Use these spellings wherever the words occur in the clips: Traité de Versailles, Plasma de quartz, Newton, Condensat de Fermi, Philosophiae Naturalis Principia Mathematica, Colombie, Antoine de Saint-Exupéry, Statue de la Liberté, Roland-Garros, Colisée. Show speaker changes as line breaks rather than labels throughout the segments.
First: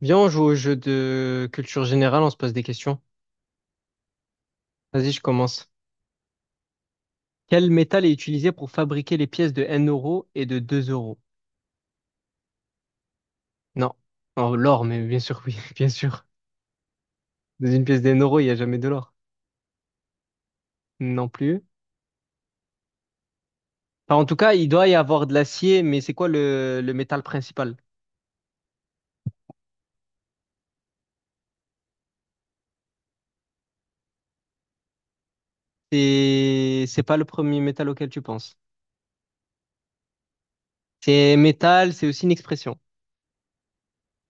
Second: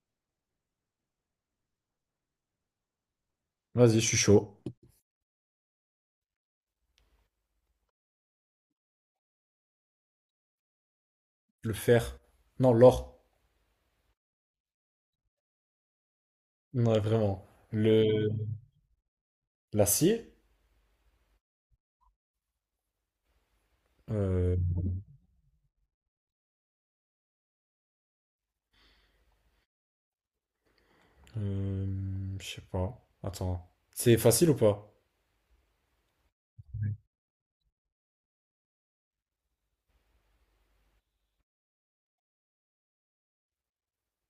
Viens, on joue au jeu de culture générale, on se pose des questions.
Vas-y, je suis chaud.
Vas-y, je commence. Quel métal est utilisé pour fabriquer les pièces de 1 euro et de 2 euros?
Le fer. Non, l'or.
Non. Oh, l'or, mais bien sûr, oui, bien sûr.
Non, vraiment.
Dans une pièce
Le...
d'un euro, il n'y a jamais de l'or.
L'acier.
Non plus. Enfin, en tout cas,
Euh...
il doit y avoir de l'acier, mais c'est quoi le métal principal?
Je sais pas. Attends. C'est facile ou pas?
C'est pas le premier métal auquel tu penses. C'est métal, c'est aussi une expression.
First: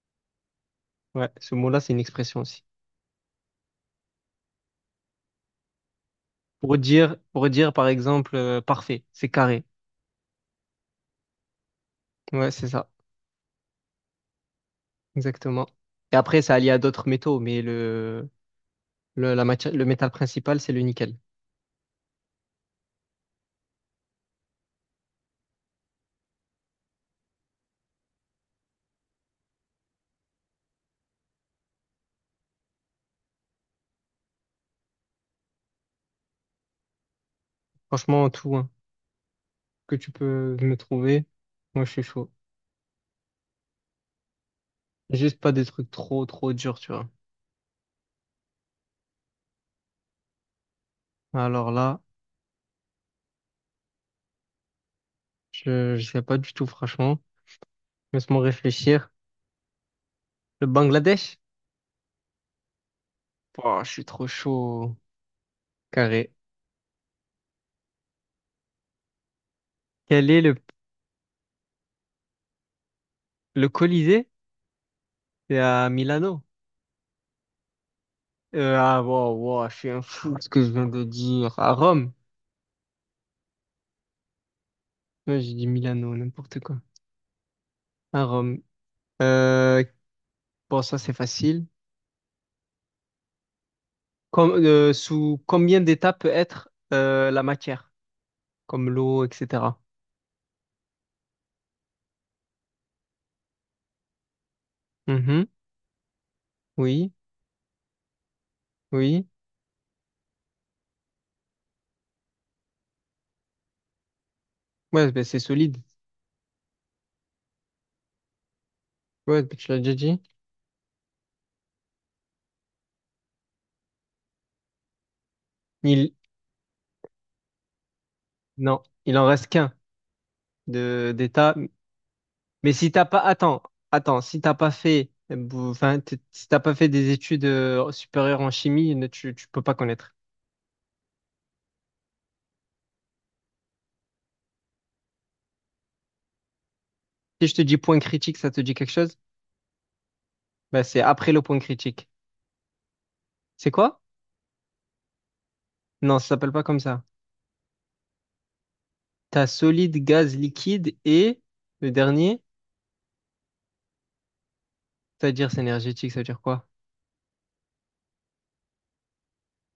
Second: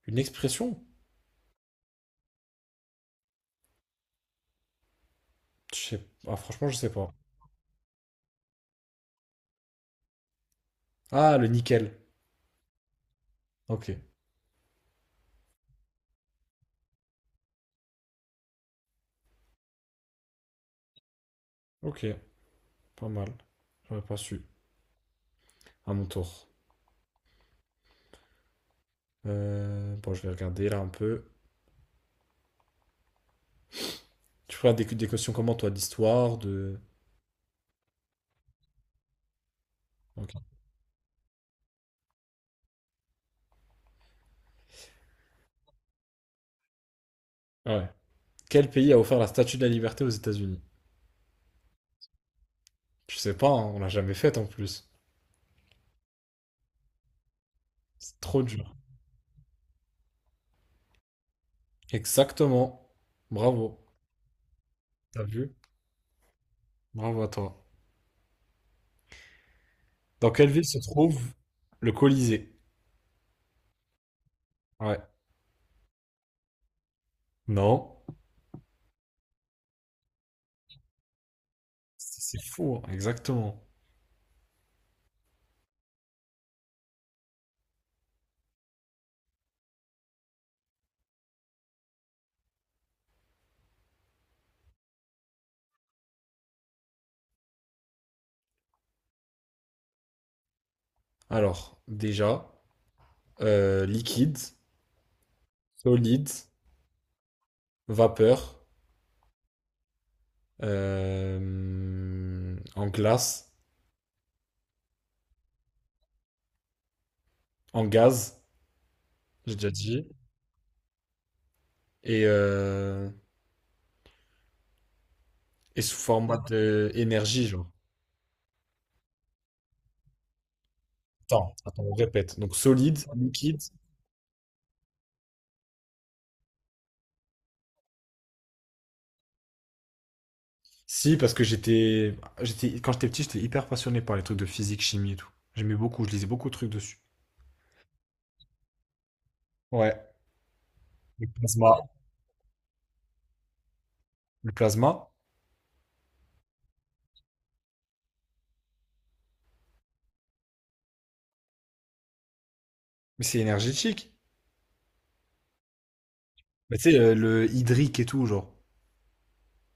Une expression?
Ouais, ce mot-là, c'est une expression aussi.
Ah, franchement, je
Pour
sais pas.
dire, pour dire, par exemple, parfait, c'est carré.
Ah, le nickel.
Ouais, c'est ça.
Ok.
Exactement. Et après, ça allie à d'autres métaux, mais la matière, le métal principal, c'est le nickel.
Ok. Pas mal. J'aurais pas su. À mon tour. Bon, je vais regarder là un peu. Tu feras des questions comment, toi, d'histoire, de...
Franchement, tout, hein, que tu
Ok.
peux me trouver, moi, je suis chaud. Juste pas des trucs trop, trop durs, tu vois.
Ah, ouais. Quel pays a offert la Statue de la Liberté aux États-Unis?
Alors là,
Je sais pas, hein, on l'a jamais faite en plus.
je sais pas du tout, franchement.
C'est
Laisse-moi
trop dur.
réfléchir. Le Bangladesh?
Exactement. Bravo.
Oh, je suis trop chaud.
T'as vu?
Carré.
Bravo à toi.
Quel
Dans
est
quelle ville se trouve le Colisée?
le Colisée?
Ouais.
C'est à Milano.
Non.
Ah, wow, wow, je suis un fou de ce que je viens de dire. À Rome.
C'est fou, hein. Exactement.
Ouais, j'ai dit Milano, n'importe quoi. À Rome. Euh, bon, ça, c'est facile. Sous combien d'états peut être la matière? Comme l'eau, etc.
Alors, déjà, liquide,
Mhm.
solide,
Oui,
vapeur,
oui.
en glace,
Ouais, ben, c'est solide.
en gaz,
Ouais, ben,
j'ai
tu
déjà
l'as déjà
dit,
dit.
et, euh, et sous
Il...
format d'énergie, genre.
Non, il en reste qu'un de
Attends,
d'état.
attends, on répète. Donc
Mais si
solide,
t'as pas...
liquide.
Attends, attends. Si t'as pas fait... Enfin, si t'as pas fait des études supérieures en chimie, tu peux pas connaître.
Si, parce que j'étais, quand j'étais petit, j'étais hyper passionné par les trucs de physique, chimie et tout. J'aimais beaucoup, je lisais beaucoup de trucs dessus.
Si je te dis point critique, ça te dit quelque chose?
Ouais.
Bah, c'est
Le
après le point
plasma.
critique. C'est quoi?
Le plasma,
Non, ça s'appelle pas comme ça. T'as solide, gaz, liquide et le dernier,
mais c'est énergétique.
c'est-à-dire c'est énergétique, ça veut dire quoi?
Bah, tu sais, le hydrique et tout, genre.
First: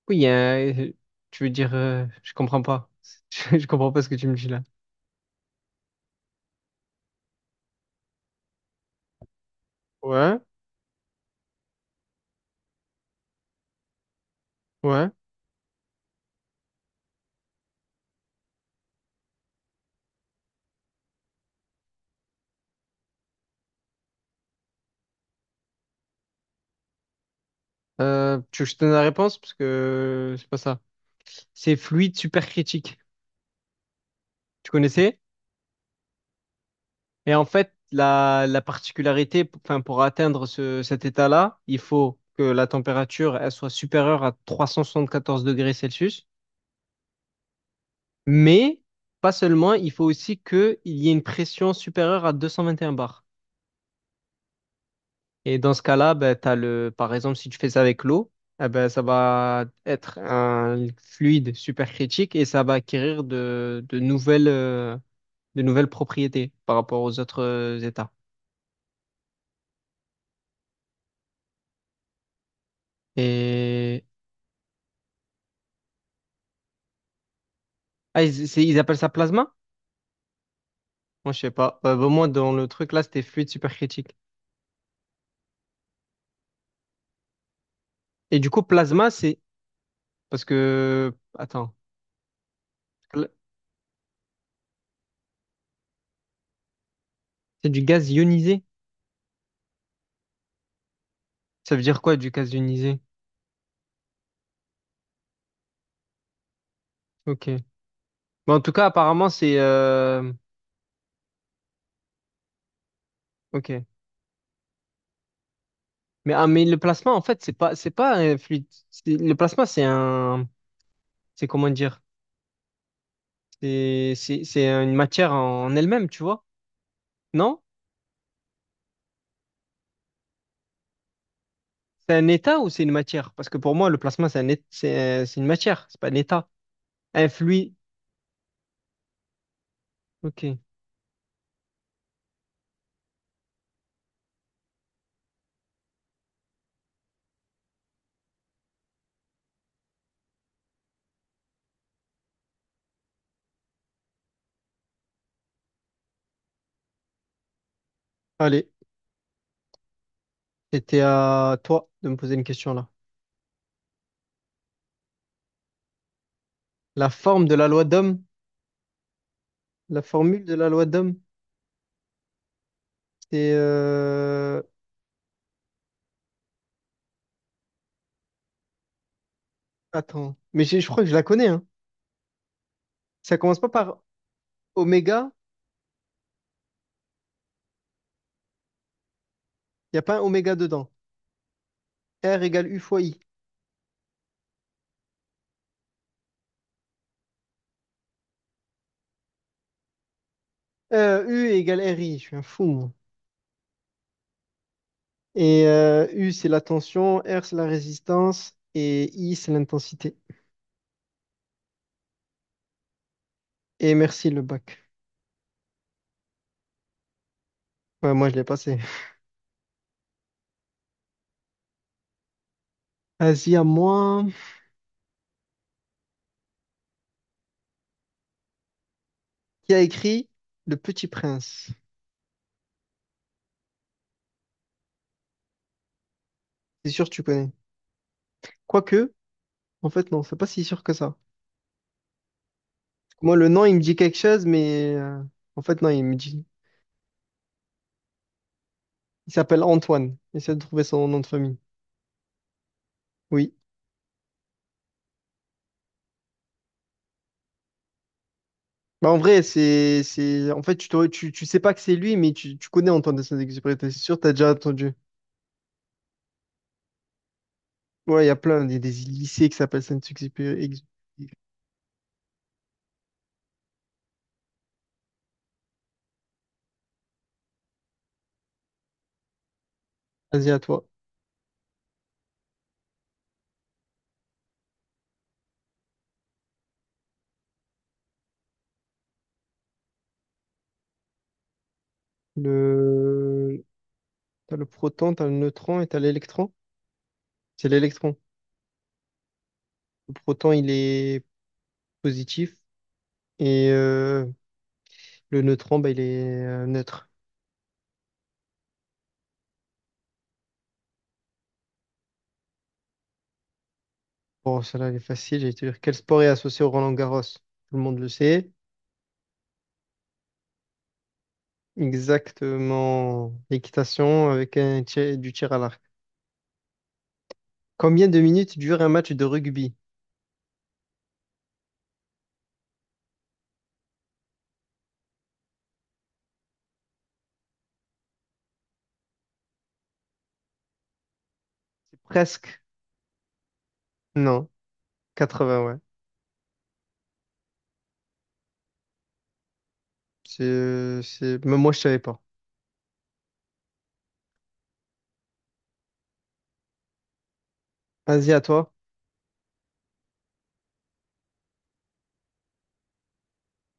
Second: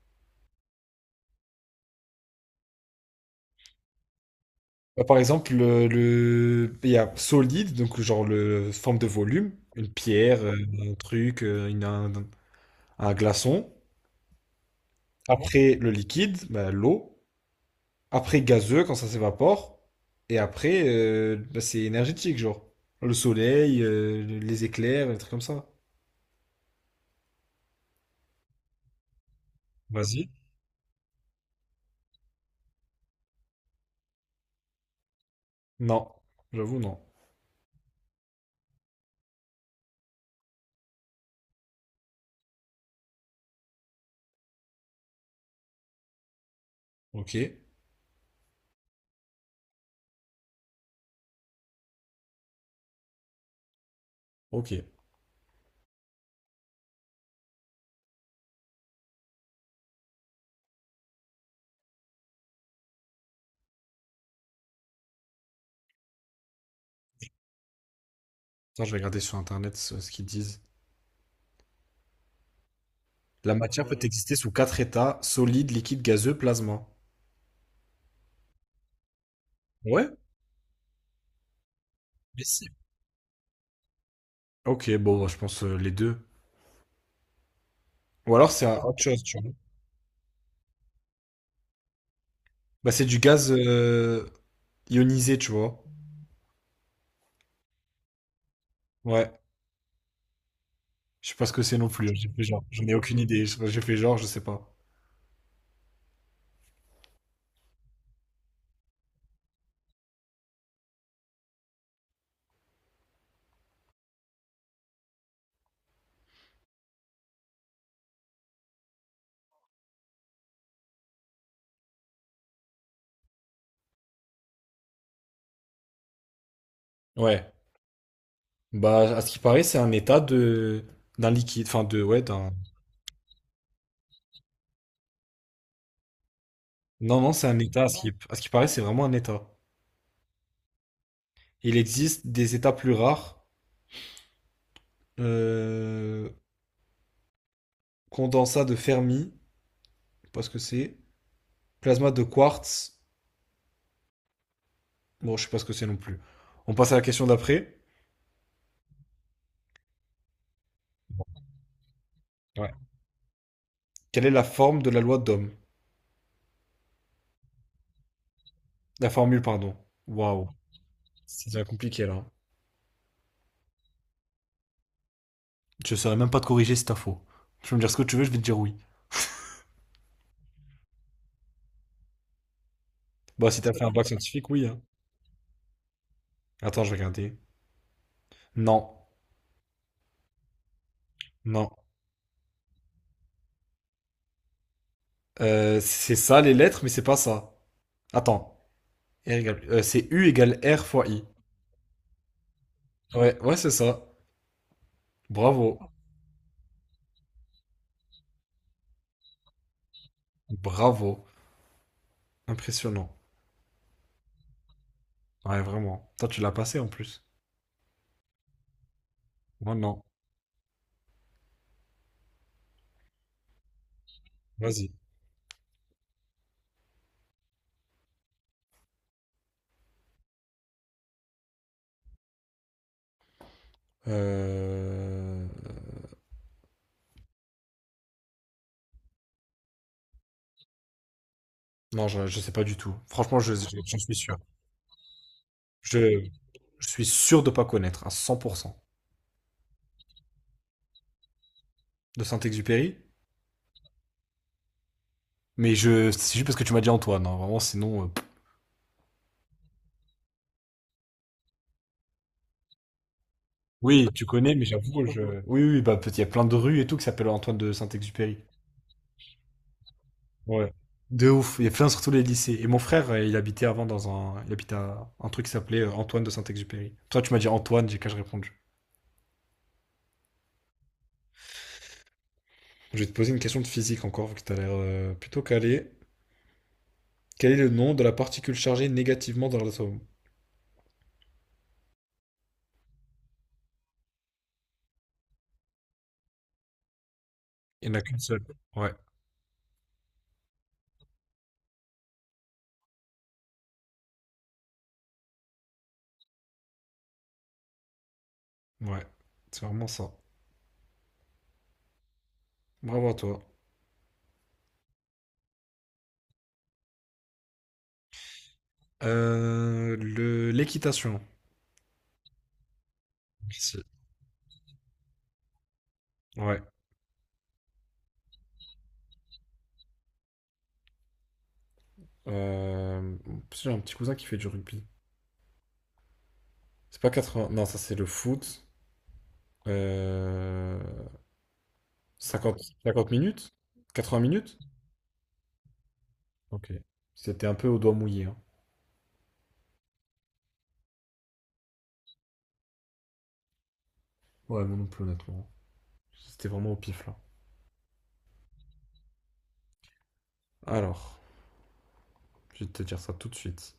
Oui, il y a tu veux dire, je comprends pas. Je comprends pas ce que tu me dis là.
Bah, par exemple, il y a solide, donc genre le forme de volume, une
Ouais,
pierre, un truc, un glaçon.
ouais.
Après, le liquide, bah, l'eau. Après gazeux quand ça s'évapore. Et après, bah, c'est énergétique, genre. Le soleil, les éclairs, des trucs comme ça.
Tu veux que je te donne la réponse? Parce
Vas-y.
que c'est pas ça. C'est fluide supercritique. Tu connaissais?
Non, j'avoue, non.
Et en fait, la particularité, enfin, pour atteindre cet état-là, il faut que la température elle soit supérieure à 374 °C,
Ok,
mais pas seulement, il faut aussi qu'il y ait une pression supérieure à 221 bars.
ok. Attends,
Et dans ce cas-là, ben, t'as le, par exemple, si tu fais ça avec l'eau, eh ben, ça va être un fluide supercritique et ça va acquérir de nouvelles propriétés par rapport aux autres états.
je vais regarder sur Internet ce qu'ils disent. La matière peut
Et
exister sous quatre états, solide, liquide, gazeux, plasma.
ah, ils appellent ça plasma?
Ouais,
Moi, je sais pas. Bah, moi,
mais
dans le
si.
truc là, c'était fluide supercritique.
Ok, bon, bah, je pense les deux. Ou
Et du
alors
coup,
autre
plasma,
chose,
c'est
tu vois.
parce que attends,
Bah, c'est du gaz ionisé, tu vois.
c'est du gaz ionisé.
Ouais, je sais pas ce que
Ça
c'est
veut
non
dire
plus, hein.
quoi
J'ai
du
fait
gaz
genre, j'en ai
ionisé?
aucune idée. J'ai fait genre, je sais pas.
Ok. Mais en tout cas, apparemment, c'est ok. Mais ah, mais le plasma, en fait, c'est pas fluide. Le plasma, c'est un c'est comment dire? C'est une matière en elle-même, tu vois?
Ouais,
Non?
bah, à ce qui paraît, c'est un état de d'un liquide, enfin de
C'est
ouais,
un
d'un.
état ou c'est une matière? Parce que pour moi, le plasma, c'est une matière. C'est pas un état.
Non,
Un
non, c'est un
fluide.
état. À ce qui paraît, c'est vraiment un état.
Ok.
Il existe des états plus rares. Euh... Condensat de Fermi, je sais pas ce que c'est. Plasma de quartz, bon, je sais pas ce que c'est non plus. On passe à la question d'après.
Allez. C'était à toi de me poser une
Ouais.
question là.
Quelle est la forme de la loi d'Ohm?
La forme de la loi d'Ohm,
La formule, pardon.
la formule
Waouh,
de la loi d'Ohm,
c'est déjà compliqué là.
c'est
Je saurais même pas te corriger si t'as faux. Tu peux me dire ce que tu veux, je vais te dire oui.
attends, mais je crois que je la connais hein. Ça
Bah,
commence
si
pas
t'as fait un
par
bac scientifique, oui, hein.
oméga,
Attends, je vais regarder. Non,
il y a pas un oméga dedans.
non.
R égale U fois I.
C'est ça les lettres, mais c'est pas ça. Attends. C'est U égale R fois I.
U égale R I, je suis un fou moi.
Ouais, ouais, c'est ça.
Et
Bravo.
U c'est la tension, R c'est la résistance et I c'est l'intensité.
Bravo. Impressionnant.
Et merci le bac.
Ouais, vraiment. Toi, tu l'as passé en plus.
Ouais, moi je l'ai passé.
Moi, non.
Vas-y à moi.
Vas-y.
Qui a écrit Le Petit Prince?
Euh...
C'est sûr que tu connais. Quoique, en fait non, c'est pas si sûr que ça.
Non, je sais pas du tout.
Moi,
Franchement,
le nom, il me dit
j'en suis
quelque
sûr.
chose, mais en fait, non, il me
Je,
dit.
je suis sûr de pas connaître à 100%
Il s'appelle Antoine. Essaie de trouver son nom de famille.
de Saint-Exupéry.
Oui.
Mais c'est juste parce que tu m'as dit Antoine, hein. Vraiment, sinon. Pff.
Bah, en vrai, en fait, t'aurais- tu sais pas que c'est lui, mais tu connais Antoine de Saint-Exupéry. T'es
Oui,
sûr,
tu
t'as déjà
connais, mais
entendu.
j'avoue, je. Oui, oui, bah, il y a plein de rues et tout qui s'appellent Antoine de
Ouais, il y a
Saint-Exupéry.
plein, il y a des lycées qui s'appellent Saint-Exupéry.
Ouais. De ouf, il y a plein surtout les lycées. Et mon frère, il habitait avant il habitait à un truc qui s'appelait Antoine de Saint-Exupéry. Toi, tu m'as dit Antoine, j'ai qu'à je répondu.
Vas-y, à toi.
Je vais te poser une question de physique encore, vu que t'as l'air plutôt calé. Quel est le nom de la particule chargée négativement dans l'atome?
Le, t'as le proton, t'as le neutron et t'as l'électron. C'est
Il n'y en a
l'électron.
qu'une seule. Ouais,
Le proton, il est positif et le neutron, bah, il est neutre.
ouais, c'est vraiment ça. Bravo à toi.
Bon, celle-là, elle est facile. J'allais te dire, quel sport est associé au Roland-Garros? Tout le monde le sait.
L'équitation.
Exactement.
Merci.
L'équitation avec du tir à l'arc.
Ouais.
Combien de minutes dure un match de rugby?
En plus, j'ai un petit cousin qui fait du rugby. C'est pas 80. Non, ça c'est le foot. Euh,
C'est
cinquante
presque.
cinquante minutes? Quatre-vingts
Non.
minutes?
80. Ouais.
Ok. C'était un peu au doigt mouillé, hein.
Même moi, je savais pas.
Ouais, moi non plus, honnêtement. C'était vraiment au pif là.
Vas-y, à toi.
Alors, je vais te dire ça tout de suite.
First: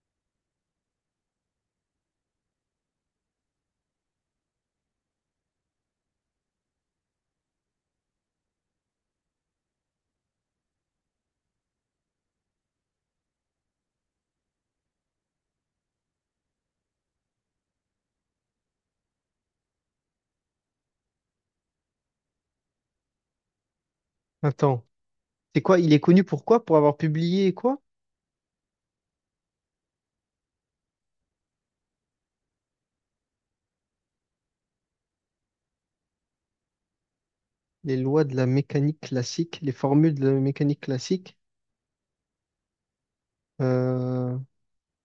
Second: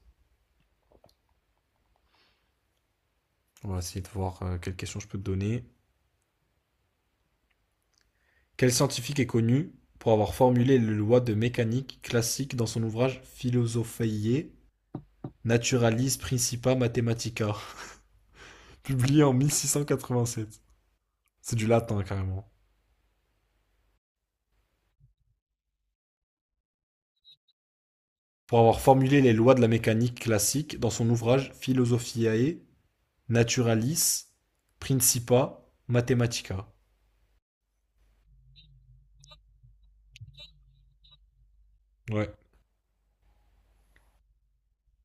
On va essayer de voir quelle question je peux te donner. Quel scientifique est connu pour avoir formulé les lois de mécanique classique dans son ouvrage Philosophiae Naturalis Principia Mathematica, publié en 1687. C'est du latin carrément.
Attends. C'est quoi? Il est connu pour quoi? Pour avoir publié quoi?
Pour avoir formulé les lois de la mécanique classique dans son ouvrage Philosophiae Naturalis, Principa, Mathematica.
Les lois de la mécanique classique, les formules de la mécanique classique.
Ouais,
Euh,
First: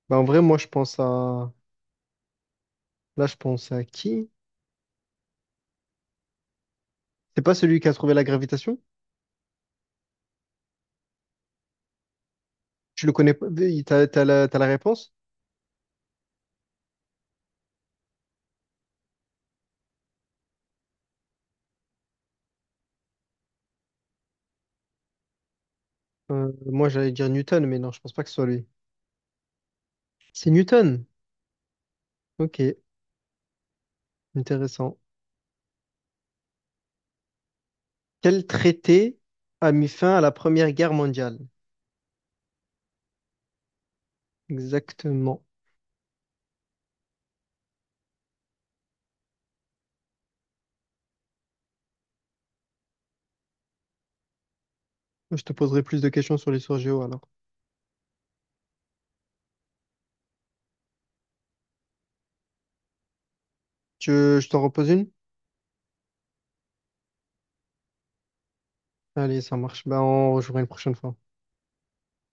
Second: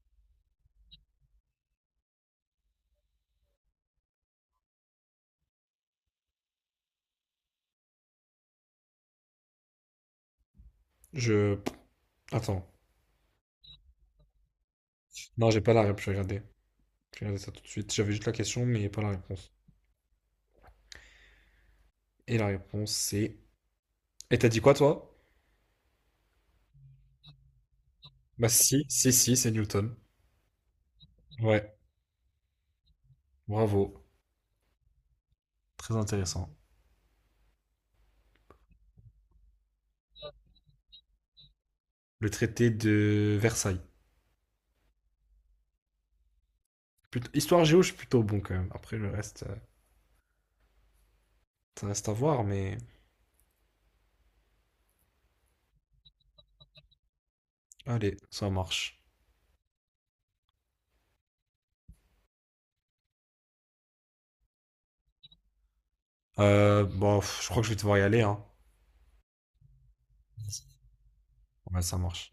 bah, en vrai, moi, je pense à... Là, je pense à qui? C'est pas celui qui a trouvé la gravitation?
je. Attends.
Tu le connais pas? T'as la réponse?
Non, j'ai pas la réponse. Je vais regarder. Je vais regarder ça tout de suite. J'avais juste la question, mais pas la réponse. Et la réponse, c'est. Et t'as dit quoi, toi?
Moi, j'allais dire Newton, mais non, je pense pas que ce soit
Bah,
lui.
si, si, si, c'est Newton.
C'est Newton.
Ouais,
Ok,
bravo.
intéressant.
Très intéressant.
Quel traité a mis fin à la Première Guerre mondiale?
Le traité de Versailles.
Exactement.
Histoire géo, je suis plutôt bon quand même. Après, le reste, ça reste à voir, mais
Je te poserai plus de questions sur l'histoire géo alors.
allez, ça marche.
Tu, je t'en repose une?
Bon, je crois que je vais devoir y aller, hein.
Allez, ça marche. Ben, on rejouera une prochaine fois.
Ouais, ça marche.